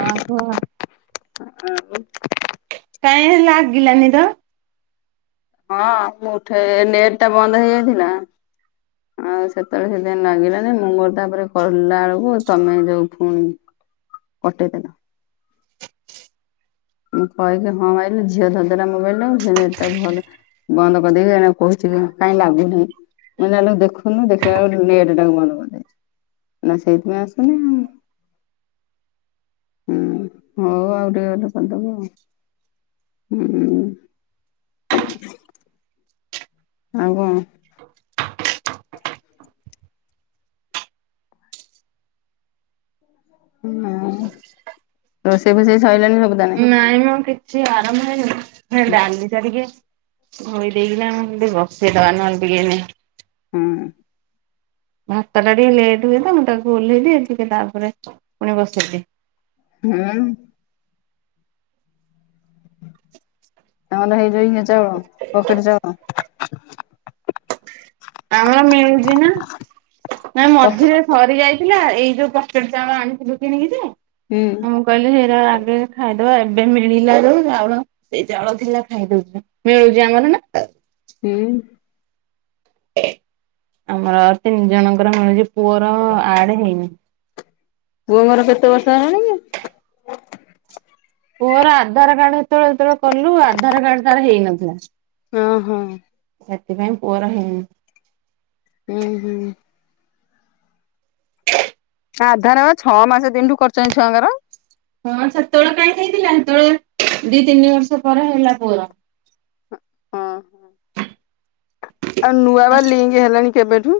ଆ ହୋ ଆଉ କାଇଁ ଲାଗିଲାନି ତ ହଁ ମୁଁ ଉଠେଇ ନେଟ୍ ଟା ବନ୍ଦ ହେଇଯାଇଥିଲା। ଆଉ ସେତେବେଳେ ସେଦିନ ଲାଗିଲାନି ମୁଁ ମୋର ତାପରେ କହିଲା ବେଳକୁ ତମେ ଯୋଉ ଫୁଣି ଅଟକାର ମୁଁ କହିକି ହଁ ମାଇ ଝିଅ ଧରା ମୋବାଇଲ ମୁଁ ଝିଅ ନେଟ୍ ଟା ଭଲ ବନ୍ଦ କରିଦେଇକି ମୁଁ କହୁଛି କାଇଁ ଲାଗୁନି ନାହିଁ। ମୁଁ କହିଲି ଦେଖୁନୁ ଦେଖିଲା ବେଳକୁ [unintelligible] ମୁଁ ସେଇଥିପାଇଁ ଆସୁନି ଆଉ। ହୁଁ ହୋଉ ଆଉ ଟିକେ ଗଲ କରିଦବ ଆଉ। ହୁଁ ଆଉ କଣ? ହୁଁ ରୋଷେଇ ଫୋଷେଇ ସରିଲାଣି ସବୁ? ତାନେ ନାଇଁ ମୁଁ କିଛି ଆରାମ ହେଇନ ହେ ଡାଲି ଟା ଟିକେ ଘୋଡେଇକିନା ନା ନହଲେ ବସେଇ ଦବା ନହଲେ ଟିକେ ଏନେ ହୁଁ। ଭାତ ଟା ଟିକେ ଲେଟ୍ ହୁଏତା ମୁଁ ତାକୁ ଓହ୍ଲେଇ ଦିଏ ଟିକେ ତାପରେ ଫୁଣି ବସେଇଦିଏ। ହୁଁ। ନହଲେ ହେଇଯିବନି ଚାଉଳ ପକେଟ୍ ଚାଉଳ। ଆମର ମିଳୁଚି ନା ନା ପଖ ମଝିରେ ସରି ଯାଇଥିଲା ଏଇ ଯୋଉ ପକେଟ ଚାଉଳ ଆଣିଥିଲୁ କିଣିକି ଯେ ହୁଁ। କହିଲେ ଏରା ଆଗେ ଖାଇଦବା ଏବେ ମିଳିଲାରୁ ଆଉଳ ସେଇ ଜଳ ଥିଲା ଖାଇଦଉଛି ମିଳୁଛି ଆମର ନା। ହୁଁ। ଆମର ତିନି ଜଣଙ୍କର ମିଳୁଛି ପୁଅର ଆଡେ ହେଇନି। ପୁଅ ମୋର କେତେ ବର୍ଷ ହେଲାଣି କି। ପୁଅର ଆଧାର୍ କାର୍ଡ ହେତେବେଳେ ହେତେବେଳେ କଲୁ ଆଧାର୍ କାର୍ଡ ତାର ହେଇନଥିଲା। ଅଁ ହଁ। ସେଥିପାଇଁ ପୁଅର ହେଇନି। ହୁଁ ହୁଁ। ଆଧା ର ଛଅ ମାସେ ଦିନରୁ କରୁଚନ୍ତି ଛୁଆଙ୍କର। ହଁ ସେତେବେଳେ କାଇଁ ହେଇଥିଲା ସେତେବେଳେ ଦି ତିନି ବର୍ଷ ପରେ ହେଲା ପୁଅର। ହଁ ଆଉ ନୂଆ ବା ଲିଙ୍ଗ ହେଲାଣି କେବେଠୁ।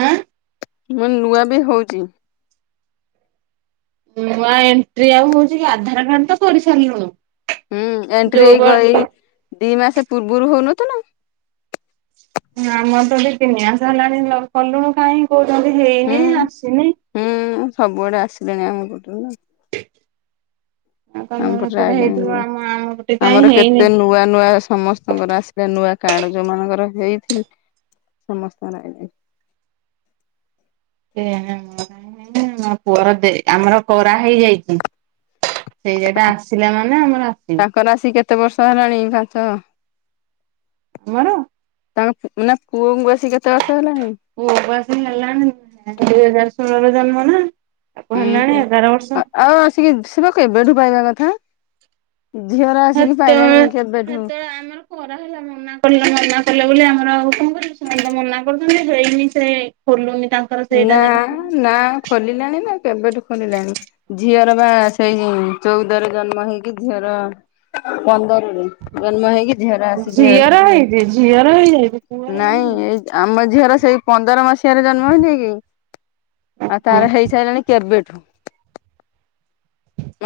ଆଁ। ମୁଁ ନୂଆ ବି ହୋଉଚି। ନୂଆ ଏଣ୍ଟ୍ରି ଆଉ ହୋଉଚି କି ଆଧାର କାର୍ଡ ତ କରିସାରିଲୁଣୁ। ହୁଁ ଏଣ୍ଟ୍ରି ଯୋଉ ଏଇ ବ ଗ ଇ ଏଇ ଦି ମାସେ ପୂର୍ବରୁ ହୋଉନ ଥୁଲା। ଆମର ତ ଟ ତିନି ମାସ ହେଲାଣି କଲୁଣୁ କାଇଁ କହୁଚନ୍ତି ହୁଁ ହେଇନି ଆସିନି। ହୁଁ ସବୁଆଡେ ଆସିଲେଣି ଆମ ପଟରୁ। ଆଉ ଆମ୍ ତମର ପଟରେ ସେପଟେ ଆଇଲେଣି ହେଇଥିବ ନୁଆ ଆମ ଆମ ପଟେ କାହିଁ ଆମର ହେଇନି କେତେ ନୂଆ ନୂଆ ସମ ସ୍ତ ଙ୍କର ଆସିଲା ନୂଆ କାର୍ଡ ଯୋଉ ମାନଙ୍କର ହେଇଥିଲି ସମସ୍ତଙ୍କର ଆଇଲିଣି। [unintelligible] ପୁଅର ଦେ ଆମର କରା ହେଇଯାଇଚି। ସେଇ ଯାଇଟା ଆସିଲା ମାନେ ଆମର ଆସ ତାଙ୍କର ରାଶି କେତେ ବର୍ଷ ହେଲାଣି [unintelligible] [unintelligible] ତାଙ୍କ ପୁ ନା ପୁଅଙ୍କୁ ଆସି କେତେ ବର୍ଷ ହେଲାଣି? ପୁଅ କୁ ଆସିକି ହେଲାଣି ଦି ହଜାର ଷୋହଳରେ ଜନ୍ମ ନା। ତାକୁ ହୁଁ ହେଲାଣି ହୁଁ ଏଗାର ବର୍ଷ ଆ ଆଉ ଆସିକି ସେପା କେବେଠୁ ପାଇବା କଥା। ଝିଅର ଆସିକି ପାଇଲାଣି ହେତେବେଳେ କେବେଠୁ। ସେତେବେଳେ ଆମର କରାହେଲା ମ ମନା କଲେ ମନା କଲେ ବୋଲି ଆମର ଆଉ କଣ କରିବୁ ସେମାନେ ତ ମନା କରୁଛନ୍ତି ହେଇନି ସେ ଖୋଲୁନି ତାଙ୍କ ନାଁ ନାଁ ଖୋଲିଲାଣି ନା କେବେଠୁ ଖୋଲିଲାଣି। ଝିଅର ବା ସେଇ ଚଉଦରେ ଜନ୍ମ ହେଇକି ଝିଅର ପନ୍ଦରରୁ ଜନ୍ମ ହେଇକି ଝିଅର ଆସିକି ଝିଅର ହେଇଚି ଝିଅର ହେଇଯାଇଚି। ନାଇଁ ଏଇ ଆମ ଝିଅର ସେଇ ପନ୍ଦର ମସ ସିହା ରେ ଜନ୍ମ ହେଇନେଇ କି ଆଉ ଓହୋ ତାର ହେଇସାରିଲାଣି କେବେଠୁ।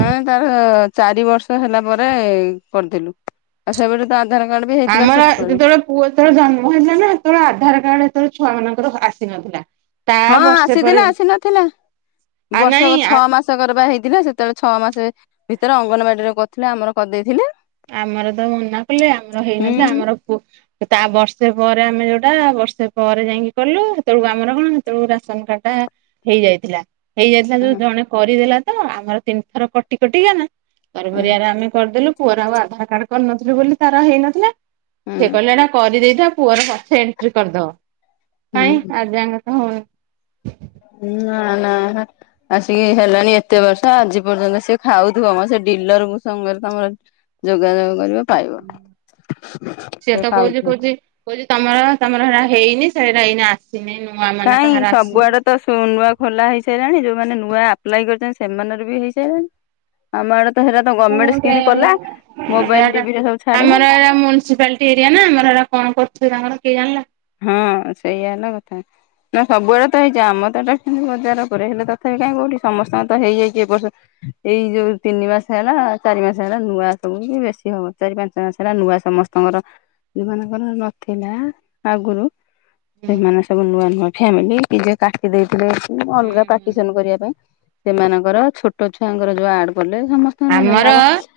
ମାନେ ତାର ଚାରି ବର୍ଷ ହେଲା ପରେ କରିଦେଲୁ ଆଉ ସେବେଠୁ ତା ଆଧାର କାର୍ଡ ବି ହେଇଥିଲା ଆମର ଛୋଟଅଳୁ। ଯେତେବେଳେ ପୁଅ ଯେତେବେଳେ ଜନ୍ମ ହେଇଲା ନା ହେତେବେଳେ ଆଧାର କାର୍ଡ ଏତଳେ ଛୁଆ ମାନଙ୍କର ଆସିନଥିଲା। ତା ହଁ ବର୍ଷେ ଆସିଚି ପରେ ନା ଆସି ନଥିଲା ଆ ବର୍ଷକ ନାଇଁ ଛଅ ମାସ ବର୍ଷକର ବା ହେଇଥିଲା ସେତେବେଳେ ଛଅ ମାସ ଭିତରେ ଅଙ୍ଗନବାଡିରେ କରିଥିଲେ ଆମର କରିଦେଇଥିଲେ। ଆମର ତ ମନା କଲେ ଆମର ହେଇନଥିଲା ହୁଁ ଆମର ତା ବର୍ଷେ ପରେ ଆମେ ଯୋଉଟା ବର୍ଷେ ପରେ ଯାଇଁକି କଲୁ। ସେତେବେଳକୁ ଆମର କଣ ସେତେବେଳକୁ ରାସନ କାର୍ଡ ଟା ହେଇ ଯାଇଥିଲା। ହେଇଯାଇଥିଲା ଯୋଉ ହୁଁ ଜଣେ କରିଦେଲା ତ ଆମର ତିନିଥର କଟି କଟି ନା ତରବରିଆରେ ଆମେ କରିଦେଲୁ। ପୁଅର ଆଉ ଆଧାର କାର୍ଡ କରିନଥିଲୁ ବୋଲି ତାର ହେଇନଥିଲା। ସେ ହୁଁ କହିଲେ ଏଟା କରିଦେଇଥା ପୁଅର ପଛେ ଏଣ୍ଟ୍ରି କରିଦବ। କାଇଁ ହୁଁ ଆଜିଯାଏଁ ତ ହଉନି। ହୁଁ ନାଁ ନାଁ ନାଁ ଆସିକି ହେଲାଣି ଏତେ ବର୍ଷ ଆଜି ପର୍ଯ୍ୟନ୍ତ ସିଏ ଖାଉଥିବ ମ ସେ ଡିଲର ସାଙ୍ଗରେ ତମର ଯୋଗାଯୋଗ କରିବ ପାଇବ। ସେ ପାଉଥିବ। କହୁଚି ତମର ତମର ଏଟା ହେଇନି ସେଇଟା ହେଇନି ଆସିନି ନୂଆ ମାନେ କାଇଁ କାହାର ଆସିନି। ସବୁଆଡେ ତ ନୂଆ ଖୋଲା ହେଇସାରିଲାଣି ଯୋଉମାନେ ନୂଆ ଆପ୍ଲାଏ କରିଛନ୍ତି ସେମାନେର ବି ହେଇସାରିଲାଣି। ଆମ ଆଡ ତ ହେଟ ତ ଗମେଣ୍ଟ କଣ ସ୍କିମ କଲା ମୋବାଇଲ ଟିଭିରେ ସବୁ ଛାଡିଲା। ମୁୁନିସିପାଲଟି ଏରିଆ ନା ଆମର ଏଟା କଣ କରୁ ତାଙ୍କର କିଏ ଜାଣିଲା। ହଁ ସେଇଆ ହେଲା କଥା। ନା ସବୁଆଡେ ତ ହେଇଚି ଆମ ତ ଏଟା ବଜାର ଉପରେ ହେଲେ ତଥାପି କାଇଁ କୋଉଠି ସମସ୍ତଙ୍କ ତ ହେଇଯାଇଚି ଏ ବର୍ଷ। ଏଇ ଯୋଉ ତିନି ମାସ ହେଲା ଚାରି ମାସ ହେଲା ନୂଆ ସବୁ ବେଶୀ ହବ ଚାରି ପାଞ୍ଚ ମାସ ହେଲା ନୂଆ ସମସ୍ତେ ତମର ଯୋଉମାନଙ୍କର ନଥିଲା ଆଗରୁ ସେମାନେ ସବୁ ନୂଆ ନୂଆ ଫ୍ୟାମିଲି କି ଯେ କାଟି ଦେଇେଇଥିଲେ ଅଲଗା ପାର୍ଟିସନ କରିବା ପାଇଁ ସେମାନଙ୍କର ଛୋଟ ଛୁଆଙ୍କର ଯୋଉ ଆଡ କଲେ ସମସ୍ତେ ଆମର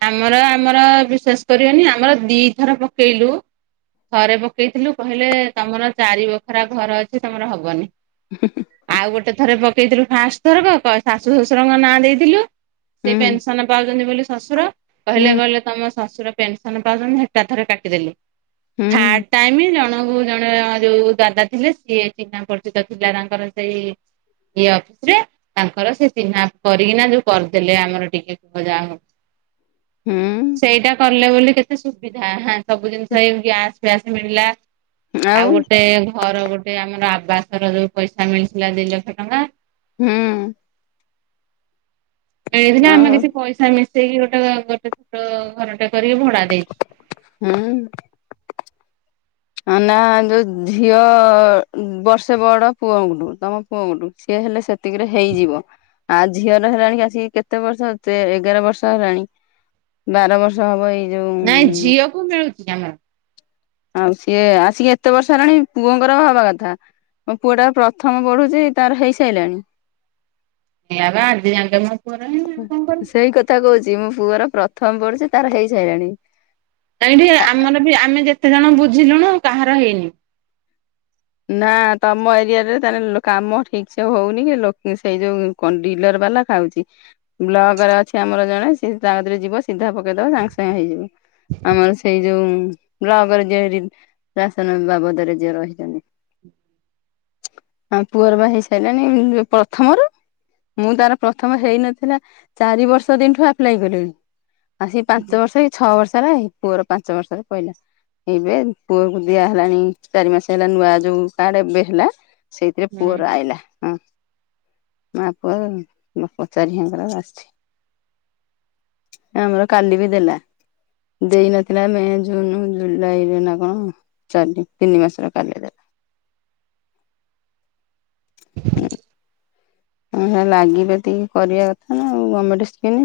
ଆମର ଆମର ବିଶ୍ଵାଷ କରିବନି ଆମର ଦିଥର ପକେଇଲୁ ଥରେ ପକେଇଥିଲୁ କହିଲେ ତମର ଚାରି ବଖରା ଘର ଅଛି ତମର ହବନି। ହୁଁ ହୁଁ। ଆଉ ଗୋଟେ ଥରେ ପକେଇଥିଲୁ ଫାଷ୍ଟ ଥରକ ଶାଶୁ ଶଶୁରଙ୍କ ନାଁ ଦେଇଥିଲୁ ସେ ହୁଁ ପେନସ ପାଉଚନ୍ତି ବୋଲି ଶାଶୁର ହୁଁ କହିଲେ କହେ ତମ ଶାଶୁର ପେନସନ ପାଉଛନ୍ତି ହେଟା ଥରେ କାଟିଦେଲେ। ହୁଁ ଥାର୍ ଟାଇମ୍ ଜଣକୁ ଜଣେ ଯୋଉ ଦାଦା ଥିଲେ ସିଏ ଚିହ୍ନା ପରିଚିତ ଥିଲା ତାଙ୍କର ସେଇ ଇ ଅଫିସ ରେ ତାଙ୍କର ସେ ଚିହ୍ନା କରିକିନା ଯୋଉ କରିଦେଲେ ଆମର ଟିକେ। ଯା ହଉ, ହୁଁ ସେଇଟା କଲେ ବୋଲି କେତେ ସୁବିଧା। ସବୁ ଜିନିଷ ଏଇ ଗ୍ୟାସ ଫ୍ୟାସ ମିଳିଲା। ଆଉ ଗୋଟେ ଘର ଗୋଟେ ଆମର ଆବାସର ଯୋଉ ପଇସା ମିଳିଥିଲା ଦି ଲକ୍ଷ ଟଙ୍କା ହୁଁ। ମିଳିଥିଲା ଆମେ ଆଉ କିଛି ପଇସା ମିଶେଇକି ଗୋଟେ ଗୋଟେ ଛୋଟ ଘରଟେ କରିକି ଭଡା ଦେଇଚୁ। ହୁଁ। ହ ନା ଯୋଉ ଝିଅ ବର୍ଷେ ବଡ ପୁଅଠୁ ତମ। ପୁଅଙ୍କଠୁ ସିଏ ହେଲେ ସେତିକିରେ ହେଇଯିବ। ଆ ଝିଅର ହେଲାଣି ଆସିକି କେତେ ବର୍ଷ ତେ ଏଗାର ବର୍ଷ ହେଲାଣି ବାର ବର୍ଷ ହବ ଏଇ ଯୋଉଁ ବୁ ମିଳୁଛି ଆମର [inaudible] ଆଉ ସିଏ ଆସିକି ଏତେ ବର୍ଷ ହେଲାଣି ପୁଅଙ୍କର ହବା କଥା। ମୋ ପୁଅ ଟା ପ୍ରଥମ ପଢୁଛି ତାର ହେଇସାଇଲାଣି। ହେ ଆବା ଆଜି ଯାଙ୍କେ ମୋ ପୁଅର ହେଇନି ଆଉ କଣ କରିବି। ସେଇ କଥା କହୁଛି ମୋ ପୁଅର ପ୍ରଥମ ପଢୁଛି ତାର ହେଇ ସାଇଲାଣି। କାହିଁଠି ଆମର ବି ଆମେ ଯେତେ ଜଣ ବୁଝିଲୁଣୁ କାହାର ହେଇନି। ନା ତମ ଏରିଆ ରେ ତାହେଲେ ଲୋ କାମ ଠିକ ସେ ହଉନି କି ଲୋକେ ସେଇ ଯୋଉ। କନ୍ ଡିଲର ବାଲା ଖାଉଛି ବ୍ଲକ ରେ ଅଛି ଆମର ଜଣେ ସିଏ ତା କତିରେ ଯିବ ସିଧା ପ। ପକେଇଦବ ସାଙ୍ଗେ ସାଙ୍ଗେ ହେଇଯିବ। ଆମର ସେଇ ଯୋଉ ବ୍ଲକ୍ ରେ ଯିଏ ରି ରାସନ ବାବଦରେ ଯିଏ ରହିଛନ୍ତି। ହଁ ପୁଅର ପା ହେଇ ସାଇଲାଣି ଇଏ ପ୍ରଥମରୁ। ମୁଁ ତାର ପ୍ରଥମ ହେଇନଥିଲା ଚାରି ବର୍ଷ ଦିନଠୁ ଆପ୍ଲାଏ କଲିଣି। ଆସିକି ପାଞ୍ଚ ବର୍ଷ କି ଛଅ ବର୍ଷ ରେ ପୁଅର ପାଞ୍ଚ ବର୍ଷରେ ପଇଲା, ଏବେ ପୁଅ କୁ ଦିଆ ହେଲାଣି ଚାରି ମାସେ ହେଲା ନୂଆ ଯୋଉ କାର୍ଡ ଏବେ ହେଲା ସେଇଥିରେ ହୁଁ। ପୁଅର ଆଇଲା ହଁ। ମା ପୁଅ ବାପା ଚାରି ଝିଅଙ୍କର ଆସିଛି। ଆମର କାଲି ବି ଦେଲା। ଦେଇନଥିଲା ମେ, ଜୁନ, ଜୁଲାଇ ରେ ନା କଣ? ଚାଲି ତିିନି ମାସର କାଲି ଦେଲା। ଅଁ, ହଁ ଲାଗି ପାତିକି କରିବା କଥା ନା ଆଉ ଗମେଣ୍ଟ ସ୍କିନି।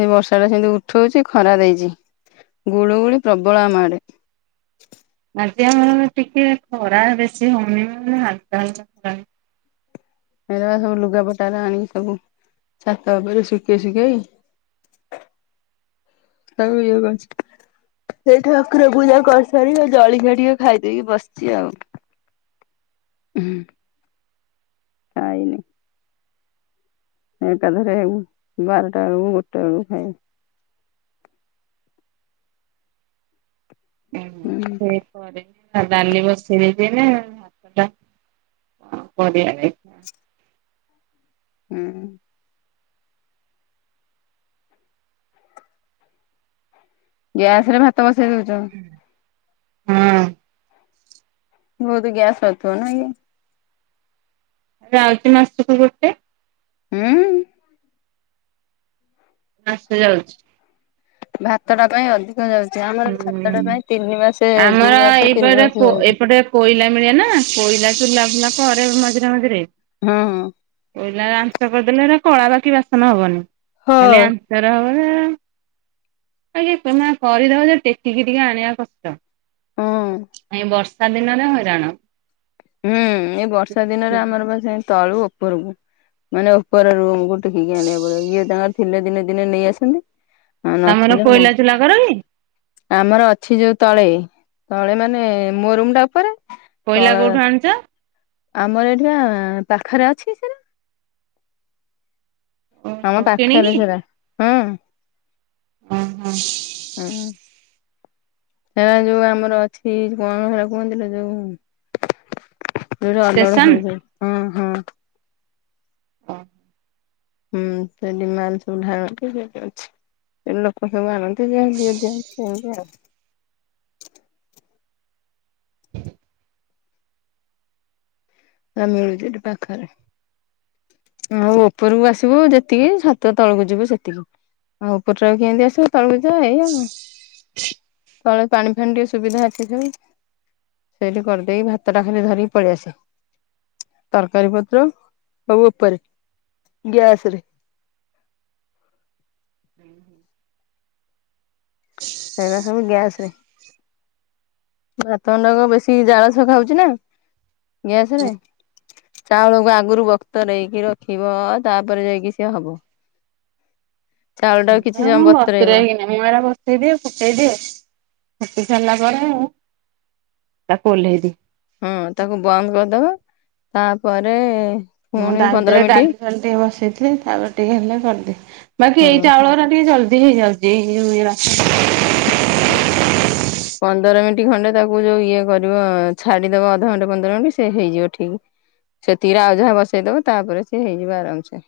ଏ ବର୍ଷା ଟା ସେମିତି ଉଠଉଛି ଖରା ଦେଇଛି, ଗୁଳୁ ଗୁଳି ପ୍ରବଳ ଆମ ଆଡେ। ଆଜି ଆମର ଟିକେ ଖରା ବେଶୀ ହଉନି, ମାନେ ହାଲକା ହାଲକା ଖରା ହଉ ଏଇରା ସବୁ ଲୁଗାପଟା ର ଆଣିକି ସବୁ ଛାତ ଉପରେ ଶୁକେଇ ଶୁକେଇ ତାକୁ ଇଏ [unintelligible] ସେଇ ଠାକୁର ପୂଜା କରିସାରି ଆ, ଜଳିଖିଆ ଟିକେ ଖାଇଦେଇକି ବସିଛି ଆଉ। ହୁଁ। ଖାଇନି। ଏକାଥରେ ବାରଟା ବେଳକୁ ଗୋଟେ ବେଳକୁ ଖାଇବି। ହୁଁ ମୁଁ ସେ ହଁ ଡାଲି ବସେଦେଇଛି ହେଲେ, ଟା- କରିବାପାଇଁ। ହଁ। ଗ୍ୟାସ୍ ରେ ଭାତ ବସେଇ ଦଉଚ? ହୁଁ। ବହୁତ ଗ୍ୟାସ୍ ସରୁଥିବ ନାହିଁ କି? ଯାଉଛି ମାସକୁ ଗୋଟେ। [unintelligible] ମାସେ ଯାଉଛି। ଭାତଟା ପାଇଁ ଅଧିକ ଯାଉଛି, ଆମର ଭାତଟା ହୁଁ। ପାଇଁ ତିନି ମାସେ ଦି ଆମର ମାସେ ତିନି ଏଇପଟେ ମାସେ ଯାଉଛି। ଏପଟେ କୋଇଲା ମିଳେନା କୋଇଲା ଚୁଲା ଫୁଲା କରେ ମଝିରେ ମଝିରେ। ହଁ, ହଁ। କୋଇଲାରେ ଆଞ୍ଚ କରିଦେଲେ ହେରା କଳା ବାକି ବାସନ ହବନି। ଖାଲି ହଁ। ଆଞ୍ଚରେ ହବ। [unintelligible] ବାକି ସିନା କରିଦବ ଯେ ଟେକିକି ଟିକେ ଆଣିବା କଷ୍ଟ। ହଁ ଏ ବର୍ଷା ଦିନରେ ହଇରାଣ। ହୁଁ, ଏଇ ବର୍ଷା ଦିନରେ ଆମର ବା ସେ ତଳୁ ଉପରକୁ ମାନେ ଉପର ରୁମ୍ କୁ ଟେକିକି ଆଣିବା ପାଇଁ ଇଏ ତାଙ୍କର ଥିଲେ ଦିନେ ଦିନେ ନେଇ ଆସନ୍ତି। ହଁ ତମର ନଥିଲେ ମୁଁ କୋଇଲା ଚୁଲା କର କି ଆମର ଅଛି ଯୋଉ ତଳେ, ତଳେ ମାନେ ମୋ ରୁମ୍ ଟା ଉପରେ। କୋଇଲା ତଳେ କୋଉଠୁ ଆଣିଛ? ଆମର ଏଠି ଆ, ପାଖରେ ଅଛି ସେଟା। ଆମ ପାଖରେ କିଣିକି ସେରା ହଁ। ଅଁ, ହଁ। ହଁ। ହେ ଯୋଉ ଆମର ଅଛି କଣ ହେରା କୁହନ୍ତି ନା ଯୋଉ। ଜଉଟି ଅଲଡ ଷ୍ଟେସନ ହୁଏ ସେଇଠି ହଁ, ହଁ। ହ। ହୁଁ ସେଠି ମାଲ ସବୁ ଢାଳନ୍ତି ସେଠି ଅଛି। ସେ ଲୋକ ସବୁ ଆଣନ୍ତି ଯେ ଦିଏ ଦିଅନ୍ତି ସେମିତି ଆଉ। ଆ ମିଳୁଚି ଏଇଟି ପାଖରେ। ଆଉ ଉପରକୁ ଆସିବୁ ଯେତିକି। ଛାତ ତଳକୁ ଯିବୁ ସେତିକି। ଆଉ ଉପରହିକି କେମିତି ଆସିବୁ। ତଳକୁ ଏଇ ଆଉ। ତଳେ ପାଣି ଫାଣି ଟିକେ ସୁବିଧା ଅଛି ସବୁ। ସେଇଠି କରିଦେଇି ଭାତଟା ଖାିଲି ଧରିକି ପଳେଇ ଆସେ। ତରକାରୀ ପତ୍ର ସବୁ ଉପରେ ଗ୍ୟାସ ରେ। ହୁଁ, ହୁଁ। ହେରା ସବୁ ଗ୍ୟାସ ରେ। ଭାତଗଣ୍ଡାକ ବେଶୀ ଜାଳସ ଖାଉଛି ନା ଗ୍ୟାସ ରେ। ଚାଉଳକୁ ଆଗରୁ ବତୁ ରେଇକି ରଖିବ ତାପରେ ଯାଇକି ସିଏ ହବ। ଚାଉଳଟାକୁ କିଛି ସମୟ ମୁଁ ବତୁରେଇବ। ବତୁରେଇକିନା ମୁଁ ଏରା ବସେଇଦିଏ ଫୁଟେଇଦିଏ। ଫୁଟି ସାରିଲା ପରେ ତାକୁ ଓହ୍ଲାଇ ଦିଏ। ହଁ ତାକୁ ବନ୍ଦ କରିଦବ ତାପରେ ମୁଁ ପୁଣି ତା ଭିତ ପନ୍ଦର ରେ ଡାଲି ମିନିଟ୍ ଫାଲି ଟିକେ ବସେଇଥିଲି। ତାପରେ ଟିକେ ହେଲା କରିଦିଏ। ବାକି ହଁ ଏଇ ଚାଉଳ ରା ଟିକେ ଜଲଦି ହେଇ ଯାଉଛି ଏଇ ହେଉରା। ହଁ। ପନ୍ଦର ମିନିଟ୍ ଖଣ୍ଡେ ତାକୁ ଯୋଉ ଇଏ କରିବ। ଛାଡିଦବ ଅଧଘଣ୍ଟେ ପନ୍ଦର ମିନିଟ୍ ସେ ହେଇଯିବ ଠିକ। ସେ ତିକିରେ ଆଉ ଯାହା ବସେଇ ଦବ। ତାପରେ ସିଏ ହେଇଯିବ ଆରାମସେ।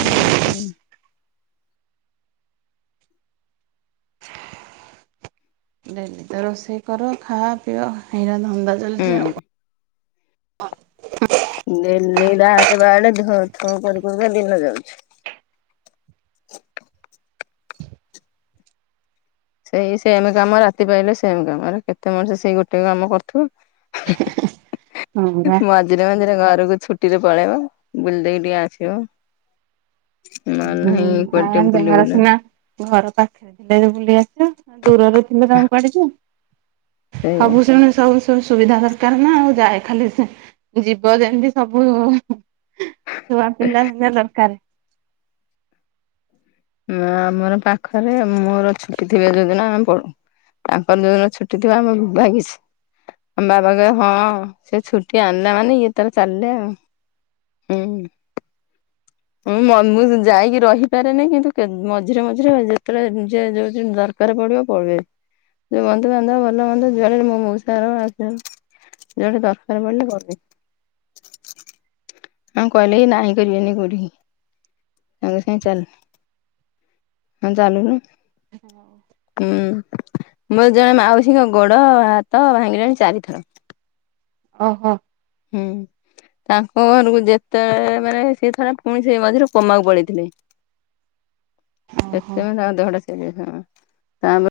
ହୁଁ, ହୁଁ। ରୋଷେଇ କର ଖା ପିଅ ହେଇରା ଧନ୍ଦା ଚାଲିଛି ଆଉ ହୁଁ। କଣ। ଡେଲି ବାନ୍ଧେ ବାଢେ ବାହା କରୁ କରୁ କା ଦିନ ଯାଉଚି। ସେଇ ସେମ କାମ ରାତି ପାଇଲେ ସେମ କାମ କେତେ ମଣିଷ ସେଇ ଗୋଟେ କାମ ହଁ ପରା କରୁଥିବ। ମଝିରେ ମଝିରେ ଘରକୁ ଛୁଟିରେ ପଳେଇବ ବୁଲି ଦେଇକି ଟିକେ ଆସିବ। ନହେଲେ ନାହିଁ ହୁଁ କୁଆଡେ ଟିକେ ବୁଲି ଯାହାର ବୁଲା ସିନା ଘର ପାଖରେ ଥିଲେ ବୁଲି ଆସିବ ଦୂରରେ ଥିଲେ ତାଙ୍କୁ କୁଆଡେ ଯିବ। ସେଇଆ। ସବୁ ଶୁଣୁ ସବୁ ଶୁ ସୁ ସୁବିଧା ଦରକାର ନା ଆଉ ଯାଏ ଖାଲି ଯିବ ଯେମିତି ସବୁ। ଛୁଆ ପିଲା ହେବା ଦରକାର। ମ ଆମର ପାଖରେ ମୋର ଛୁଟି ଥିବେ ଯୋଉଦିନ ଆମେ ପଳଉ। ତାଙ୍କର ଯୋଉଦିନ ଛୁଟି ଥିବା ଆମେ ଭାଗିଶ। ଆମ ବାବା କହିବେ ହଁ ସେ ଛୁଟି ଆଣିଲା ମାନେ ଇଏ ତାର ଚାଲିଲେ ଆଉ। ଉଁ। ହଁ ମୁଁ ଯାଇକି ରହିପାରେନି କିନ୍ତୁ କେ ମଝିରେ ମଝିରେ ଯେତେବେଳେ ଯିଏ ଯୋଉ ଦରକାର। ଉପରେ ପଡିବ ପଳୁଏଁ ବନ୍ଧୁ ବାନ୍ଧବ ଭଲ ମନ୍ଦ ମୋ ମଉସା ଘର ମାଉସି ଘର। ଯୋଉଠେ ଦରକାର ପଡିଲେ କହିବି। ତାଙ୍କୁ କହିଲେ ନାହଁ କରିବେନି କଉଠିକି। ସାଙ୍ଗେ ସାଙ୍ଗେ ଚାଲ। ହଁ ଚାଲୁନୁ ହୁଁ। ମୋର ଜଣେ ମାଉସୀଙ୍କ ଗୋଡ଼ ହାତ ଭାଙ୍ଗିିଲାଣି ଚାରିଥର। ଓହୋ। ହୁଁ। ତାଙ୍କ ଘରକୁ ଯେତେବେଳେ ସେ ଥରେ ପୁଣି ସେ ମଝିରେ କୋମାକୁ ପଳେଇଥିଲେ। ଓହୋ [unintelligible]